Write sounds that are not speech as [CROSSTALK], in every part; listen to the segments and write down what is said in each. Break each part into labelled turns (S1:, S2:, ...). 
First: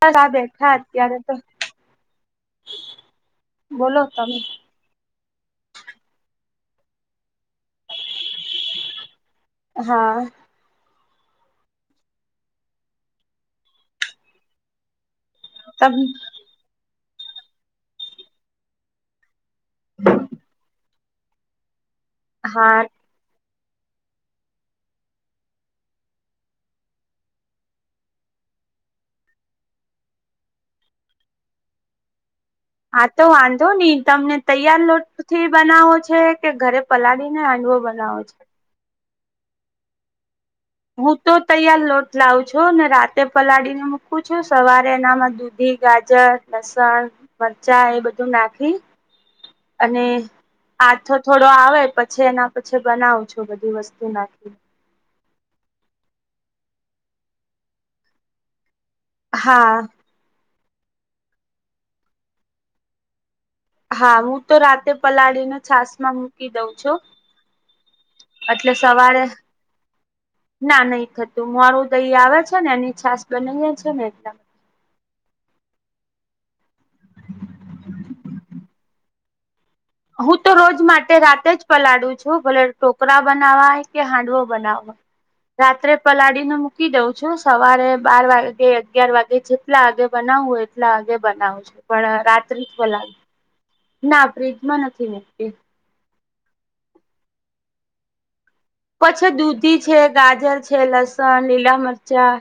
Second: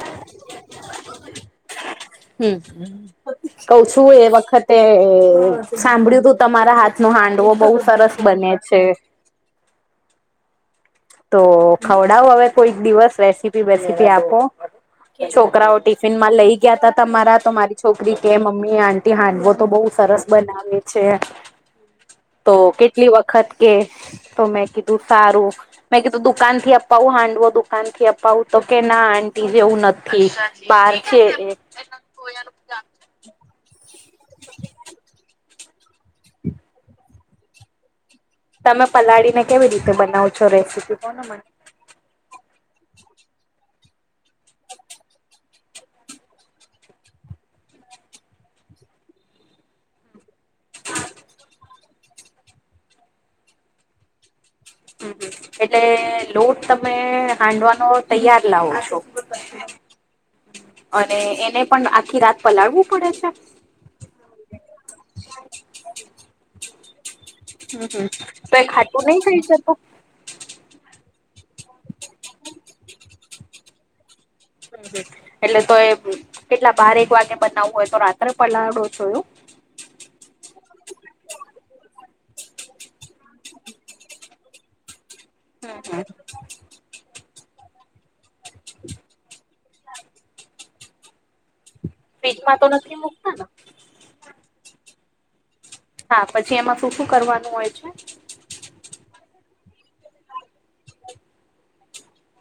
S1: Sir આ બેઠા અત્યારે તો.
S2: હ, કઉ
S1: બોલો
S2: છું એ
S1: તમે
S2: વખત. તે સાંભળ્યું તું તમારા હાથ ન હાંડવો બહુ સરસ બને છે.
S1: હા.
S2: તો ખવડાવ, હવે કોઈક દિવસ રેસીપી બેસીપી આપો. છોકરાઓ
S1: તમ
S2: ટિફિન માં લઈ. ક્યા હતા, તમારા તો મારી છોકરી કે મમ્મી આટી હાંડવો તો બહુ સરસ બનાવે છે. તો
S1: હા
S2: કેટલી વખત કે તો મેં કીધું સારું. મેં કીધું દુકાન થી અપાવું હાંડવો દુકાન થી અપાવું તો કે, ના આટી જેવું નથી. માર છે.
S1: હા, તો વાંધો નહી, તમને તૈયાર લોટ થી. બનાવો છે કે, ઘરે પલાળ ને હાંડવો બનાવો છે.
S2: તમે પલાળી ને, કેવી રીતે બનાવ છો રેસીપી.
S1: હું
S2: કોને
S1: તો
S2: મને
S1: તૈયાર લોટ લાવું છો ને, રાતે પલાળીને મૂકું છું, સવારે એનામાં દૂધી, ગાજર, લસણ. મરચા એ બધું નાખી, અને આથો થોડો આવે, પછી એના પછી બનાવ છો, બધી વસ્તુ નાખી.
S2: હમ, એટલે લોટ તમે હાંડવાનો તૈયાર લાવો છો.
S1: હા.
S2: અને એને પણ આખી રાત પલાળવું પડે છે.
S1: હા, હું તો રાતે પલાળીને છાસ માં મૂકી દઉં છું.
S2: હમ હમ તો એ
S1: એટલે
S2: ખાતું નહી
S1: સવારે
S2: ખઈ શતું.
S1: ના નહી થતું મારું દહી આવે છે ને એની છાસ બનાવીએ છે ને એકદમ.
S2: હમમ એટલે તો એ કેટલા બારેક વાગે બનાવવું હોય તો રાત્રે પલાડો છયું.
S1: હું તો રોજ માટે રાતે જ પલાળું છું ભલે ટોકરા બનાવાય કે હાંડવો બનાવા.
S2: [INAUDIBLE]
S1: રાત્રે પલાળીને મૂકી દઉં. જો સવારે બાર વાગે અગિયાર વાગે જેટલા આગે બનાવ હોય એટલા આગે બનાવજો. પણ
S2: ફ્રીજમાં
S1: રાત્રિ
S2: તો
S1: જ
S2: નથી
S1: પલાવી,
S2: મુકતા ને
S1: ના ફ્રીજમાં નથી નીકતી.
S2: હા પછી એમાં શું શું કરવાનું હોય છે?
S1: પછી દૂધી છે ગાજર છે લસણ લીલા મરચાં.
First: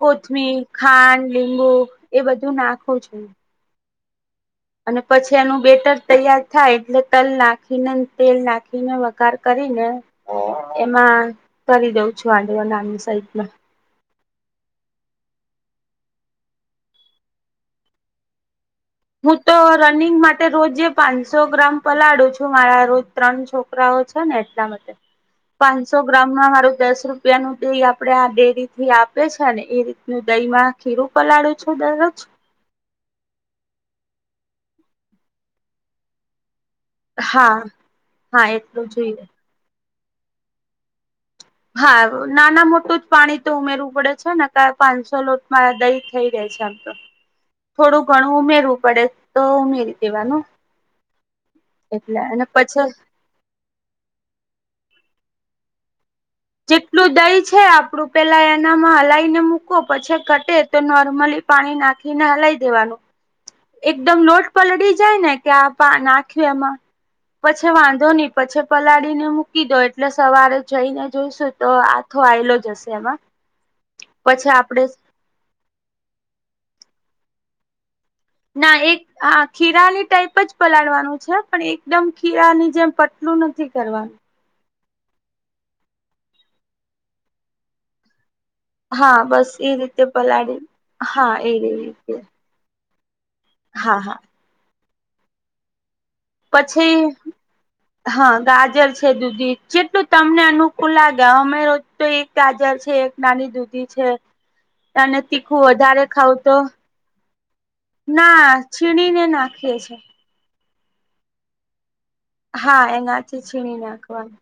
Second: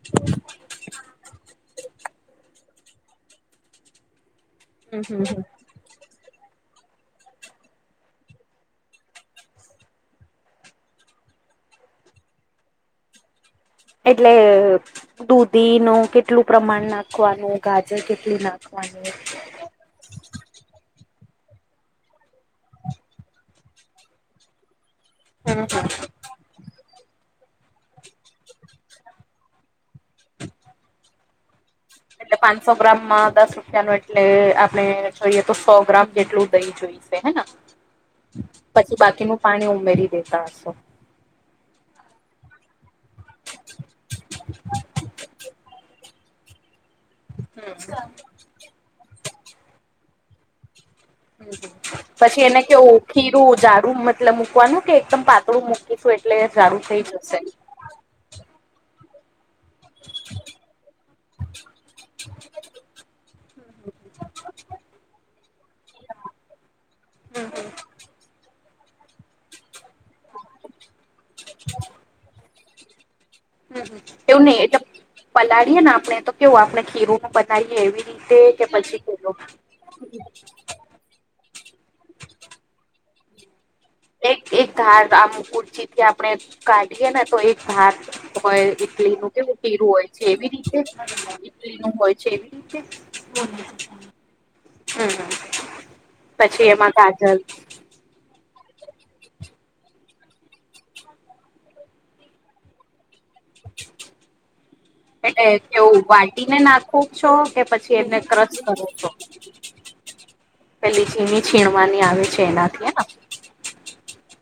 S1: કોથમી ખાંડ લીંબુ એ બધું નાખું છું. અને
S2: હમ હમ
S1: પછી
S2: હમ
S1: એનું બેટર તૈયાર થાય એટલે તલ નાખીને તેલ નાખીને વગાર કરીને એમાં કરી દઉ છું આડેવા નાની સાઈડમાં.
S2: એટલે દૂધી ન કેટલું પ્રમાણ નાખવાનું ગાજર કેટલું નાખવાનું.
S1: હું તો રનિંગ માટે રોજ પાંચસો ગ્રામ પલાળો છું મારા રોજ ત્રણ છોકરા ને એટલા માટે,
S2: હમ
S1: પાંચસો ગ્રામ. મારું દસ રૂપિયાનું દહીં આપણે આ ડેરીથી આપે છે ને એ રીતનું દહીંમાં. ખીરું પલાળું છું દરરોજ.
S2: સો ગ્રામમાં દસ રૂપિયા ને, એટલે આપણે જોઈએ તો સો ગ્રામ જેટલું દહીં જોઈએ.
S1: હા હા એટલું
S2: પછી
S1: જોઈએ
S2: બાકીનું પાણી ઉમેરી દેતા હશો.
S1: હા, નાના-મોટું જેટલું પાણી તો ઉમેરવું પડે છે ને પાંચસો લોટ મારા દહીં થઈ રહ્યું છે આમ તો, થોડું ઘણું ઉમેરવું પડે. તો મારી દવાનું.
S2: પછી એને કેવું ખીરું જાડું મતલબ મૂકવાનું કે એકદમ પાતળું મૂકીશું એટલે જાડું થઈ જશે.
S1: પહેલાં એમાં હલાવીને મૂકો, પછી ઘટ્ટ થાય તો નોર્મલી પાણી નાખીને હલાવી દેવાનું.
S2: [INAUDIBLE]
S1: એકદમ નરમ પડી જાય ને કે આમાં નાખ્યું એમાં, પછી વાંધો નહીં પછી પલાળીને મૂકી દો એટલે સવારે જઈને જોઈશું તો આઠો આલો જ હશે એમાં.
S2: હમ, એવું
S1: પછી
S2: નહીં એ
S1: આપડે
S2: પલાળીએ ને આપણે તો કેવું આપણે ખીરું ન બનાવીએ એવી. રીતે કે
S1: ના
S2: પછી
S1: એક
S2: પેલું
S1: હા ખીરાની ટાઈપ જ પલાળવાનું છે પણ એકદમ ખીરાની જેમ પાતળું નથી કરવાનું.
S2: એક એક ઘાત આમ કુરચીથી આપણે કાઢીએ ને તો એક ભાત. હોય
S1: હા
S2: એટલુંનું
S1: બસ
S2: કેવું
S1: એ
S2: ખીરું
S1: રીતે
S2: હોય છે એવી
S1: પલાળી
S2: રીતે
S1: હા એ
S2: એટલુંનું હોય
S1: રીતે
S2: છે, એવી ઠીક છે, બોન
S1: હા હા.
S2: હમ હા.
S1: પછી હા ગાજર છે દુધી જેટલું તમને અનુકૂળ લાગે અમારો તો એક ગાજર છે. નાની દૂધી છે. અને
S2: એટલે
S1: તીખું
S2: કેવું
S1: વધારે
S2: વાટીને
S1: ખાવું
S2: નાખો છો કે પછી એને
S1: હોય
S2: ક્રશ
S1: તો,
S2: કરો છો?
S1: છીણીને નાખ એ છે.
S2: પેલી છીણી છીણવાની આવે છે. એનાથી
S1: હા
S2: હેના
S1: એનાથી છીણી નાખવાનું,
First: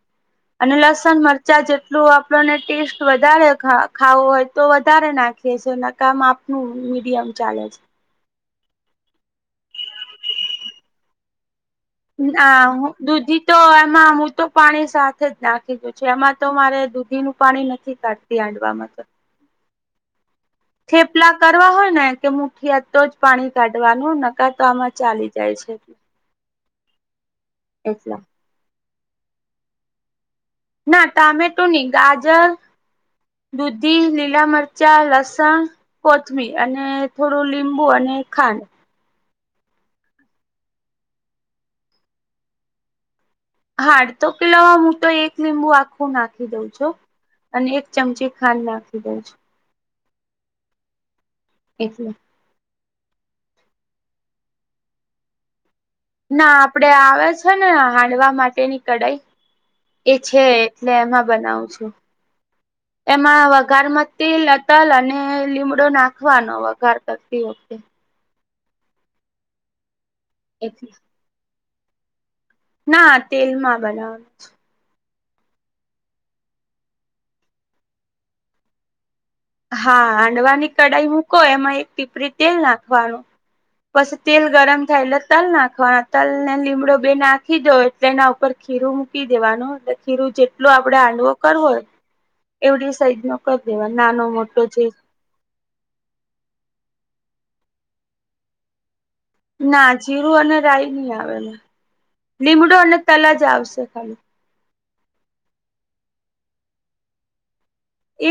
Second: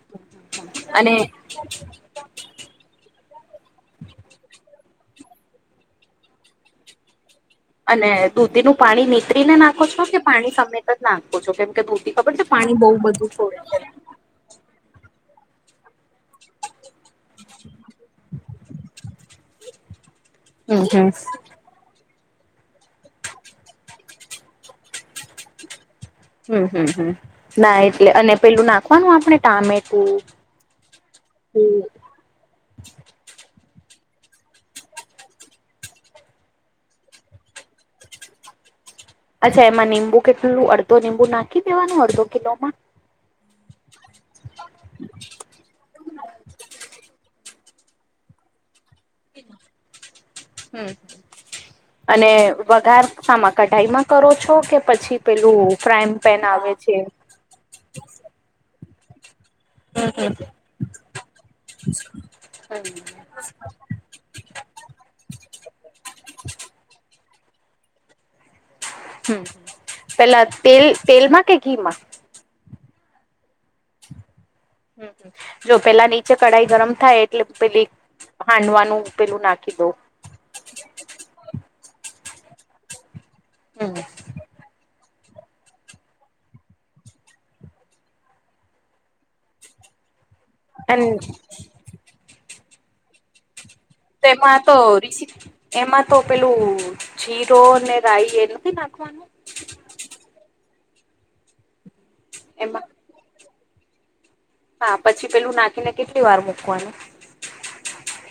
S1: અને લસણ-મરચાં જેટલું આપણને ટેસ્ટ વધારે ખાવો હોય તો વધારે નાખીએ છીએ અને કામ આપણે હા મીડિયમ ચાલે છે.
S2: અને દૂધીનું પાણી નીતરીને નાખો છો કે પાણી સહિત જ નાખો છો કેમ કે દૂધી ખબર છે
S1: ના
S2: પાણી બહુ બધું
S1: દૂધી તો
S2: છોડે
S1: એમાં તો પાણી સાથે જ નાખી દઉં છું એમાં તો મારે દૂધીનું પાણી નથી કાઢતી હાંડવામાં તો.
S2: હમ હમ
S1: થેપલા કર હોય ને કે મુઠિયા તો જ પાણી કાઢવાનું નહીં તો આમાં ચાલી જાય છે.
S2: હમ હમ હમ, ના એટલે
S1: એટલા
S2: અને પેલું નાખવાનું આપણે ટામેટું.
S1: ના ટામેટું નહીં ગાજર. દૂધી, લીલા મરચાં, લસણ. કોથમીર અને થોડું લીંબુ અને ખાંડ.
S2: અચ્છા એમાં લીંબુ કેટલું અડધું લીંબુ નાખી દેવાનું અડધો કિલોમાં?
S1: હાડ તો પેલામાં મોટો એક લીંબુ આખું નાખી દઉં છું. અને એક ચમચી ખાંડ નાખી દે છે.
S2: હમ,
S1: છું એટલે
S2: અને વઘાર હા એમાં કઢાઈમાં કરો છો કે પછી પેલું ફ્રાય?
S1: ના આપણે આવે છે ને હાંડવા માટેની કડાઈ.
S2: હમ
S1: એ
S2: હમ
S1: છે એટલે એમાં બનાવું છું, એમાં વઘારમાં તે તલ અને લીંબડો નાખવાનો વઘાર કરતી વખતે.
S2: હા, પહેલાં
S1: એટલે
S2: તેલમાં કે ઘીમાં?
S1: ના તેલ માં બનાવે.
S2: હમ, જો પેલા નીચે કઢાઈ ગરમ થાય એટલે પેલી હાંડવાનું પેલું નાખે
S1: હા હાંડવાની કઢાઈ મૂકો એમાં એક પીપરી તેલ નાખવાનું.
S2: હમ
S1: પછ તેલ ગરમ થયલા તલ નાખવાના તલ ને લીમડો બે નાખી દો એટલે એના ઉપર ખીરું મૂકી દેવાનું એટલે ખીરું જે એટ આપડે
S2: અને
S1: હાડવો કર હોય, એવડી સાઈ નો કરી દેવા નાનો
S2: તેમાં
S1: મોટો
S2: તો
S1: જે
S2: એમાં તો પેલું જીરો રઈ એ નથી નાખવાનું?
S1: ના જીરું અને રાય નહી આવે, લીમડું
S2: એમાં
S1: અને તલાજ આવશે ખાલી.
S2: હા પછી પેલું નાખીને કેટલી વાર મૂકવાનું?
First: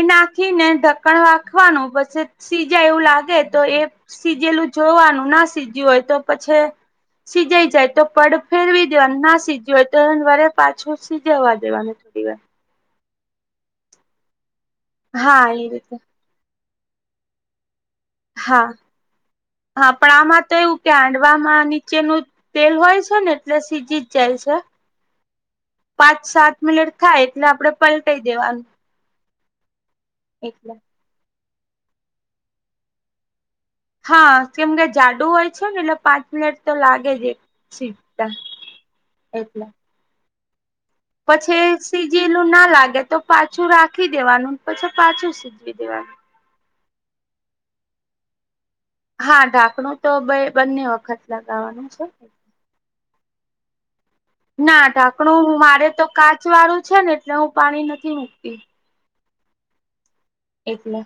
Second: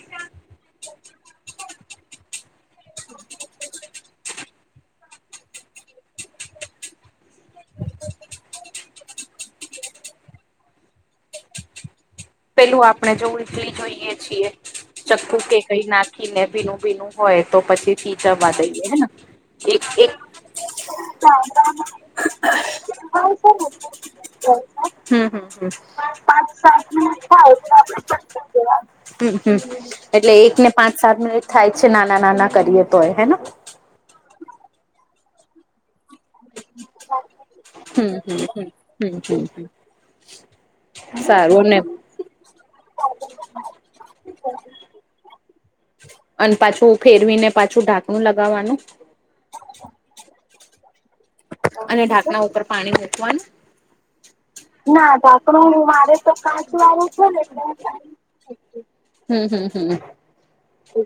S1: એ નાખીને ઢક્કણ વાખવાનું પછી સીજાય એવું લાગે તો એ સીજેલું જોવાનું ના સીજ્યું હોય તો પછે સીજાઈ જાય તો પડ ફેરવી દેવાનું ના સીજ હોય તો એ વરે પાછું સીજવવા દેવાનું. છે.
S2: પેલું આપણે જોવું ટલી જોઈએ છીએ, ચક્કુ
S1: હા
S2: કે
S1: એ
S2: કઈ
S1: રીતે
S2: નાખ કીને ભીનું ભીનું હોય તો પછી
S1: હા
S2: વાતાએ હે એક
S1: હા પણ
S2: એક
S1: આમાં તો એવું કે હાંડવામાં નીચેનું તેલ હોય છે ને એટલે સીજી જ જાય છે
S2: હમ્મ હમ્મ.
S1: પાંચ સાત મિનિટ થાય એટલે આપડે પલટાઈ દેવાનું
S2: એટલે એક ને પાચ પાંચ સાત મિનિટ થાય છે નાના નાના કરીએ તો એ હે ના.
S1: હા કેમ કે જાડુ હોય છે ને એટલે પાંચ મિનિટ તો લાગે જ
S2: હમ
S1: શીખતા
S2: હમ હમ હમ હમ
S1: એટલા.
S2: [INAUDIBLE] સારું
S1: પછી
S2: અને
S1: સીઝેલું ના લાગે તો પાછું રાખી દેવાનું પછી પાછું સીજવી દેવાનું.
S2: અને પાછું ફેરવીને પાછું ઢાંકણું લગાવવાનું.
S1: હા ઢાંકણું તો બે બંને વખત. લગાવાનુ.
S2: અને ઢાંણા ઉપર પાણી મૂકવાનું. ના તો આપડું મારે તો કાચ વાળું છે ને એકદમ. હમ્મ હમ્મ હમ્મ.
S1: એટલે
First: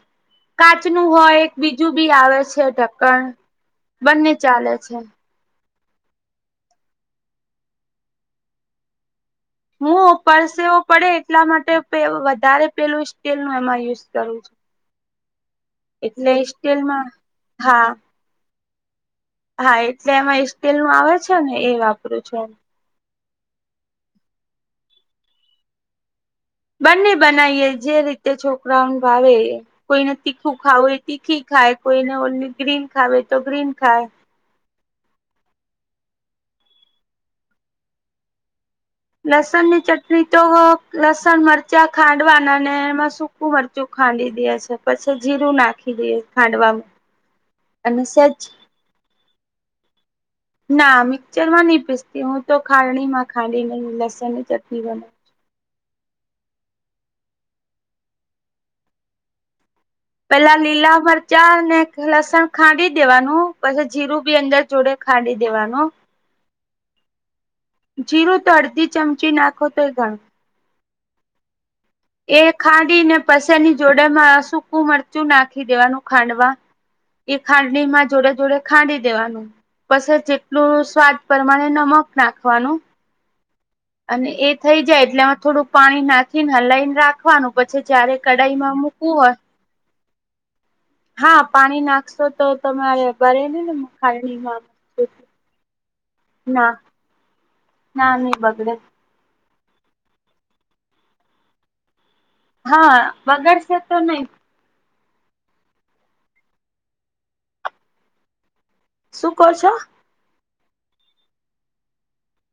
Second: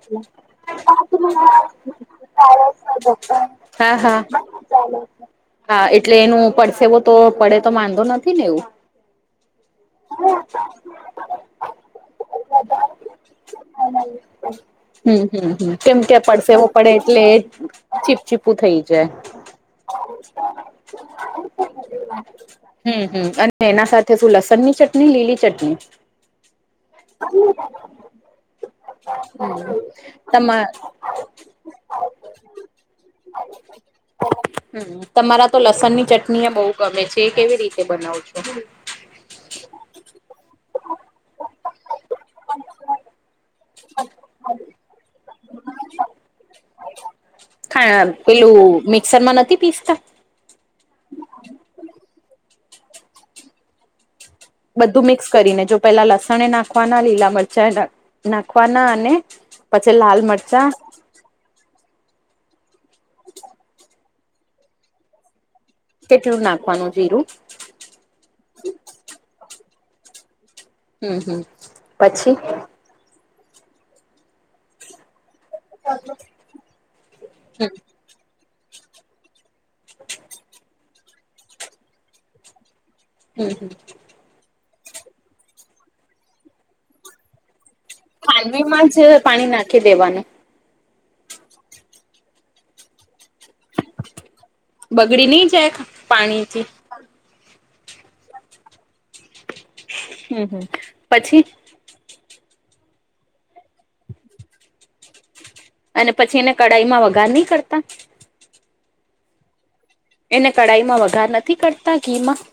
S1: કાચનું હોય એક બીજું બી આવે છે ઢક્કણ
S2: હા
S1: બંને ચાલે છે
S2: હા. હા એટલે એનું પડસેવો તો પડે તો વામાંંધો નથી ને એવું.
S1: હું પડસેવો પડે એટલા માટે વધારે પેલું સ્ટીલ નું એમાં યુઝ કરું છું.
S2: હમ્મ હમ્મ હમ્મ કેમ
S1: એટલે
S2: પડશે એવું પડે
S1: સ્ટીલમાં
S2: એટલે
S1: હા
S2: ું થઇ જાયે.
S1: હા એટલે એમાં સ્ટીલ નું આવે છે ને એ વાપરું છુ.
S2: હમ્મ હમ્મ અને એના સાથે શું લસણ ની ચટણી લીલી ચટણી.
S1: બંને બનાવીએ જે રીતે છોકરાઓ ભાવે. કોઈને તીખું
S2: તમા
S1: ખાવું તીખી ખાય કોઈને ઓનલી ગ્રીન ખાવે તો ગ્રીન ખાય.
S2: તમારા તો લસણ ની ચટણી એ બહુ ગમે છે એ કેવી રીતે બનાવ છો?
S1: લસણ ની ચટણી તો લસણ મરચા ખાંડવાના ને એમાં શુ ું મરચું ખાંડી દે છે પછી જીરું નાખ અને સેજ
S2: પેલું મિક્સર માં નથી પીસતા?
S1: ના મિક્ચરમાં નહી પીસતી હું તો ખાણી માં ખાંડી ન લસન
S2: બધું મિક્સ. કરીને જો પેલા લસણ નાખવાના લીલા મરચા નાખવાના અને પછી લાલ
S1: પેલા
S2: મરચા
S1: લીલા ચાર ને લસણ ખાંડી દેવાનું, પછી જીરું બી અંદર જોડે ખાંડી દેવાનું.
S2: કેટલું નાખવાનું જીરું?
S1: જીરું તો અડધી ચમચી નાખો તો ગણ.
S2: હમ હમ. પછી
S1: એ
S2: હમ
S1: ખાંડી ને પસે ની જોડે માં સૂકું મળ કચું નાખી દેવાનું ખાંડવા, એ
S2: હમ
S1: ખાંડણીમાં જોડે જોડે ખાંડી દેવાનું. પછ જેટલું સ્વાદ પ્રમાણે નમક નાખવાનું.
S2: હમ હમ.
S1: અને એ થઈ જાય એટલે એમાં થોડું પાણી નાખીને હલાઈને રાખે નાખવાનું પછી, જયારે કડાઈમાં
S2: ખાંડવીમાં જ
S1: મૂકવું હોય.
S2: પાણી નાખી દેવાનું
S1: હા પાણી નાખશો તો તમારે ભરે ને ને ખાણીમાં.
S2: બગડી નહી જાય પાણીથી?
S1: ના નહી બગડે.
S2: હમ હમ પછી?
S1: હા બગડશે તો નહી.
S2: અને પછી એને કઢાઈ માં વઘાર નહી કરતા?
S1: શું કર છો?
S2: એને કઢાઈમાં વઘાર નથી કરતા ઘી માં?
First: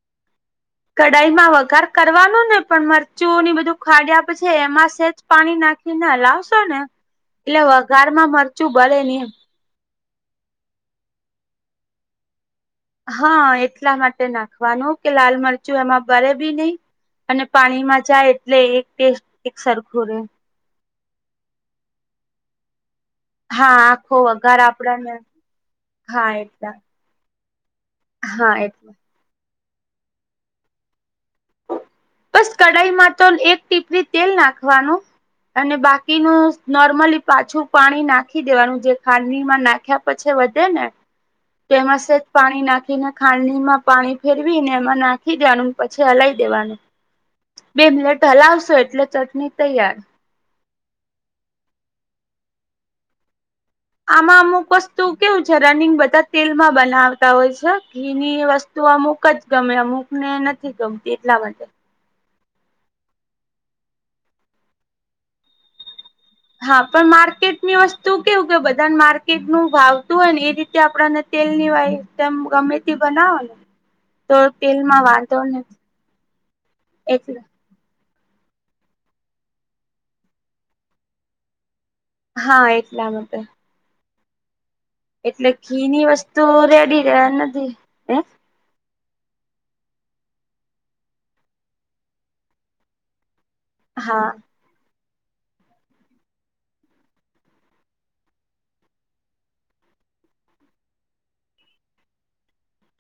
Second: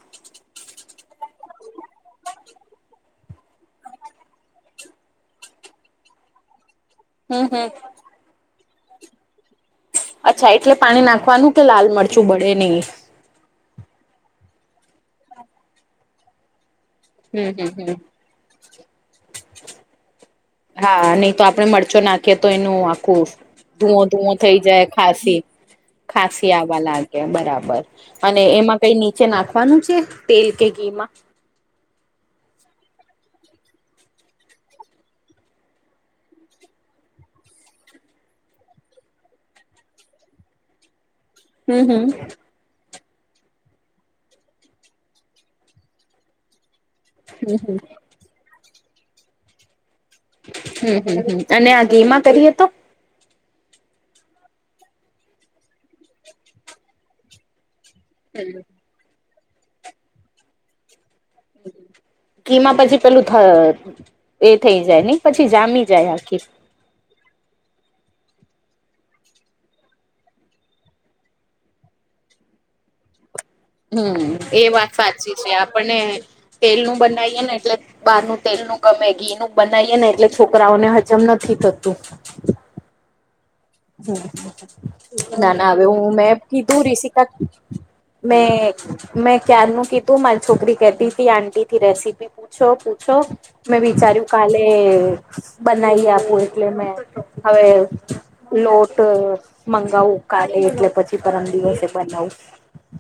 S1: કઢાઈમાં વઘાર કરવાનું ને પણ મરચુંની બધું ખાડ આપે છે એમાં સેજ પાણી નાખીને હલવશો ને,
S2: હમ
S1: એટલે
S2: હમ
S1: વઘાર માં મરચું બળે હીમ
S2: અચ્છા એટલે પાણી નાખવાનું કે લાલ મરચું બળે નહી.
S1: હા એટલા અમારતે નાખવાનું કે લાલ મરચું એમાં ભરે બી નહી અને
S2: હમ હમ હમ
S1: પાણીમાં જાય એટલે એક ટેસ્ટ એક સરખું રહેે
S2: હા નહી તો આપડે મરચો નાખીએ તો એનું આખું
S1: હા
S2: ધુવો
S1: આખો
S2: ધુવો
S1: વઘાર
S2: થઈ જાય
S1: આપડાને
S2: ખાસી
S1: હા
S2: ખાંસી
S1: એટલા
S2: આવવા લા ગે બરાબર અને
S1: હા
S2: એમાં કઈ
S1: એટલા
S2: નીચે નાખવાનું છે? તેલ કે ઘી માં
S1: બસ કઢાઈમાં તો એક ટીપરી તેલ નાખવાનું અને બાકીનું નોર્મલી પાછું પાણી નાખી દેવાનું જે ખાંડડીમાં નાખ્યા પછી વધે ને
S2: હમ
S1: તેમાં
S2: હમ
S1: સેજ પાણી નાખીને ખાંડડીમાં પાણી ફેરવી ને એમાં નાખી દેવાનું પછી હલાઈ દેવાનું
S2: હમ
S1: બે મિનિટ હલાવશો એટલે ચટણી તૈયાર
S2: હમ હમ હમ અને આ ઘેમાં કરીએ તો?
S1: આમાં અમુક વસ્તુ કેવું છે, રનિંગ બધા તેલમાં બનાવતા હોય છે. ઘીની વસ્તુ અમુક જ ગમે અમુક ને નથી ગમતી એટલા મા
S2: ઘીમાં પછી પેલું થ એ થઈ જાય, અને પછી જામી જાય આખી
S1: હા પણ માર્કેટની વસ્તુ કેવું કે બધા માર્કેટ નુ ભાવતું હોય ને એ રીતે આપડને તેલ ની વાય તેમ ગમે તે બનાવો ને
S2: હમ
S1: તો
S2: એ વાત
S1: તેલમાં
S2: સાચી
S1: વાંધો
S2: છે,
S1: નથી
S2: આપણને તેલનું બનાવીએે ને એટલે બહાર નું તેલનું ગમેગીનું બનાવીએ ને એટલે છોકરાઓને હજમ નથી થતું
S1: હા એટલા માટે
S2: [INAUDIBLE]
S1: એટલે
S2: ના ના આવ્યો
S1: ઘીની
S2: હું મેં
S1: વસ્તુ
S2: કીધું
S1: રેડી રે
S2: રિશીકા
S1: નથી હે
S2: મે મેં ક્યારનું કીધું મારી છોકરી કતી તી, આંટીથી રેસીપી પૂછો પૂછો? મેં
S1: હા
S2: વિચાર્યું કાલે બનાવી આપું એટલે મેં હવે લોટ મંગાવું કાલે એટલે પછી પરમ દિવસે બનાવું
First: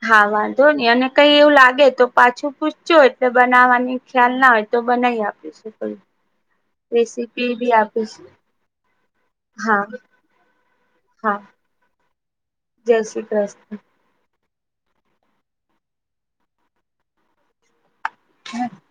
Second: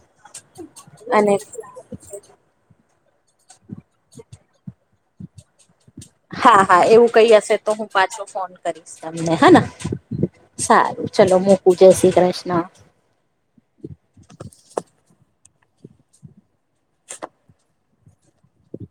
S1: હા વાંધો ની અને કઈ એવું લાગે તો પાછું પૂછજો એટલે બનાવાની ખ્યાલ ના હોય તો બનાય આપીશ
S2: હા હા એવું કઈ હશે તો
S1: બી
S2: હું પાછો
S1: આપીશું
S2: ફોન કરીશ તમને હને
S1: હા
S2: સારું ચલો
S1: હા
S2: મૂકું જય શ્રી કૃષ્ણ
S1: જય શ્રી કૃષ્ણ. [INAUDIBLE]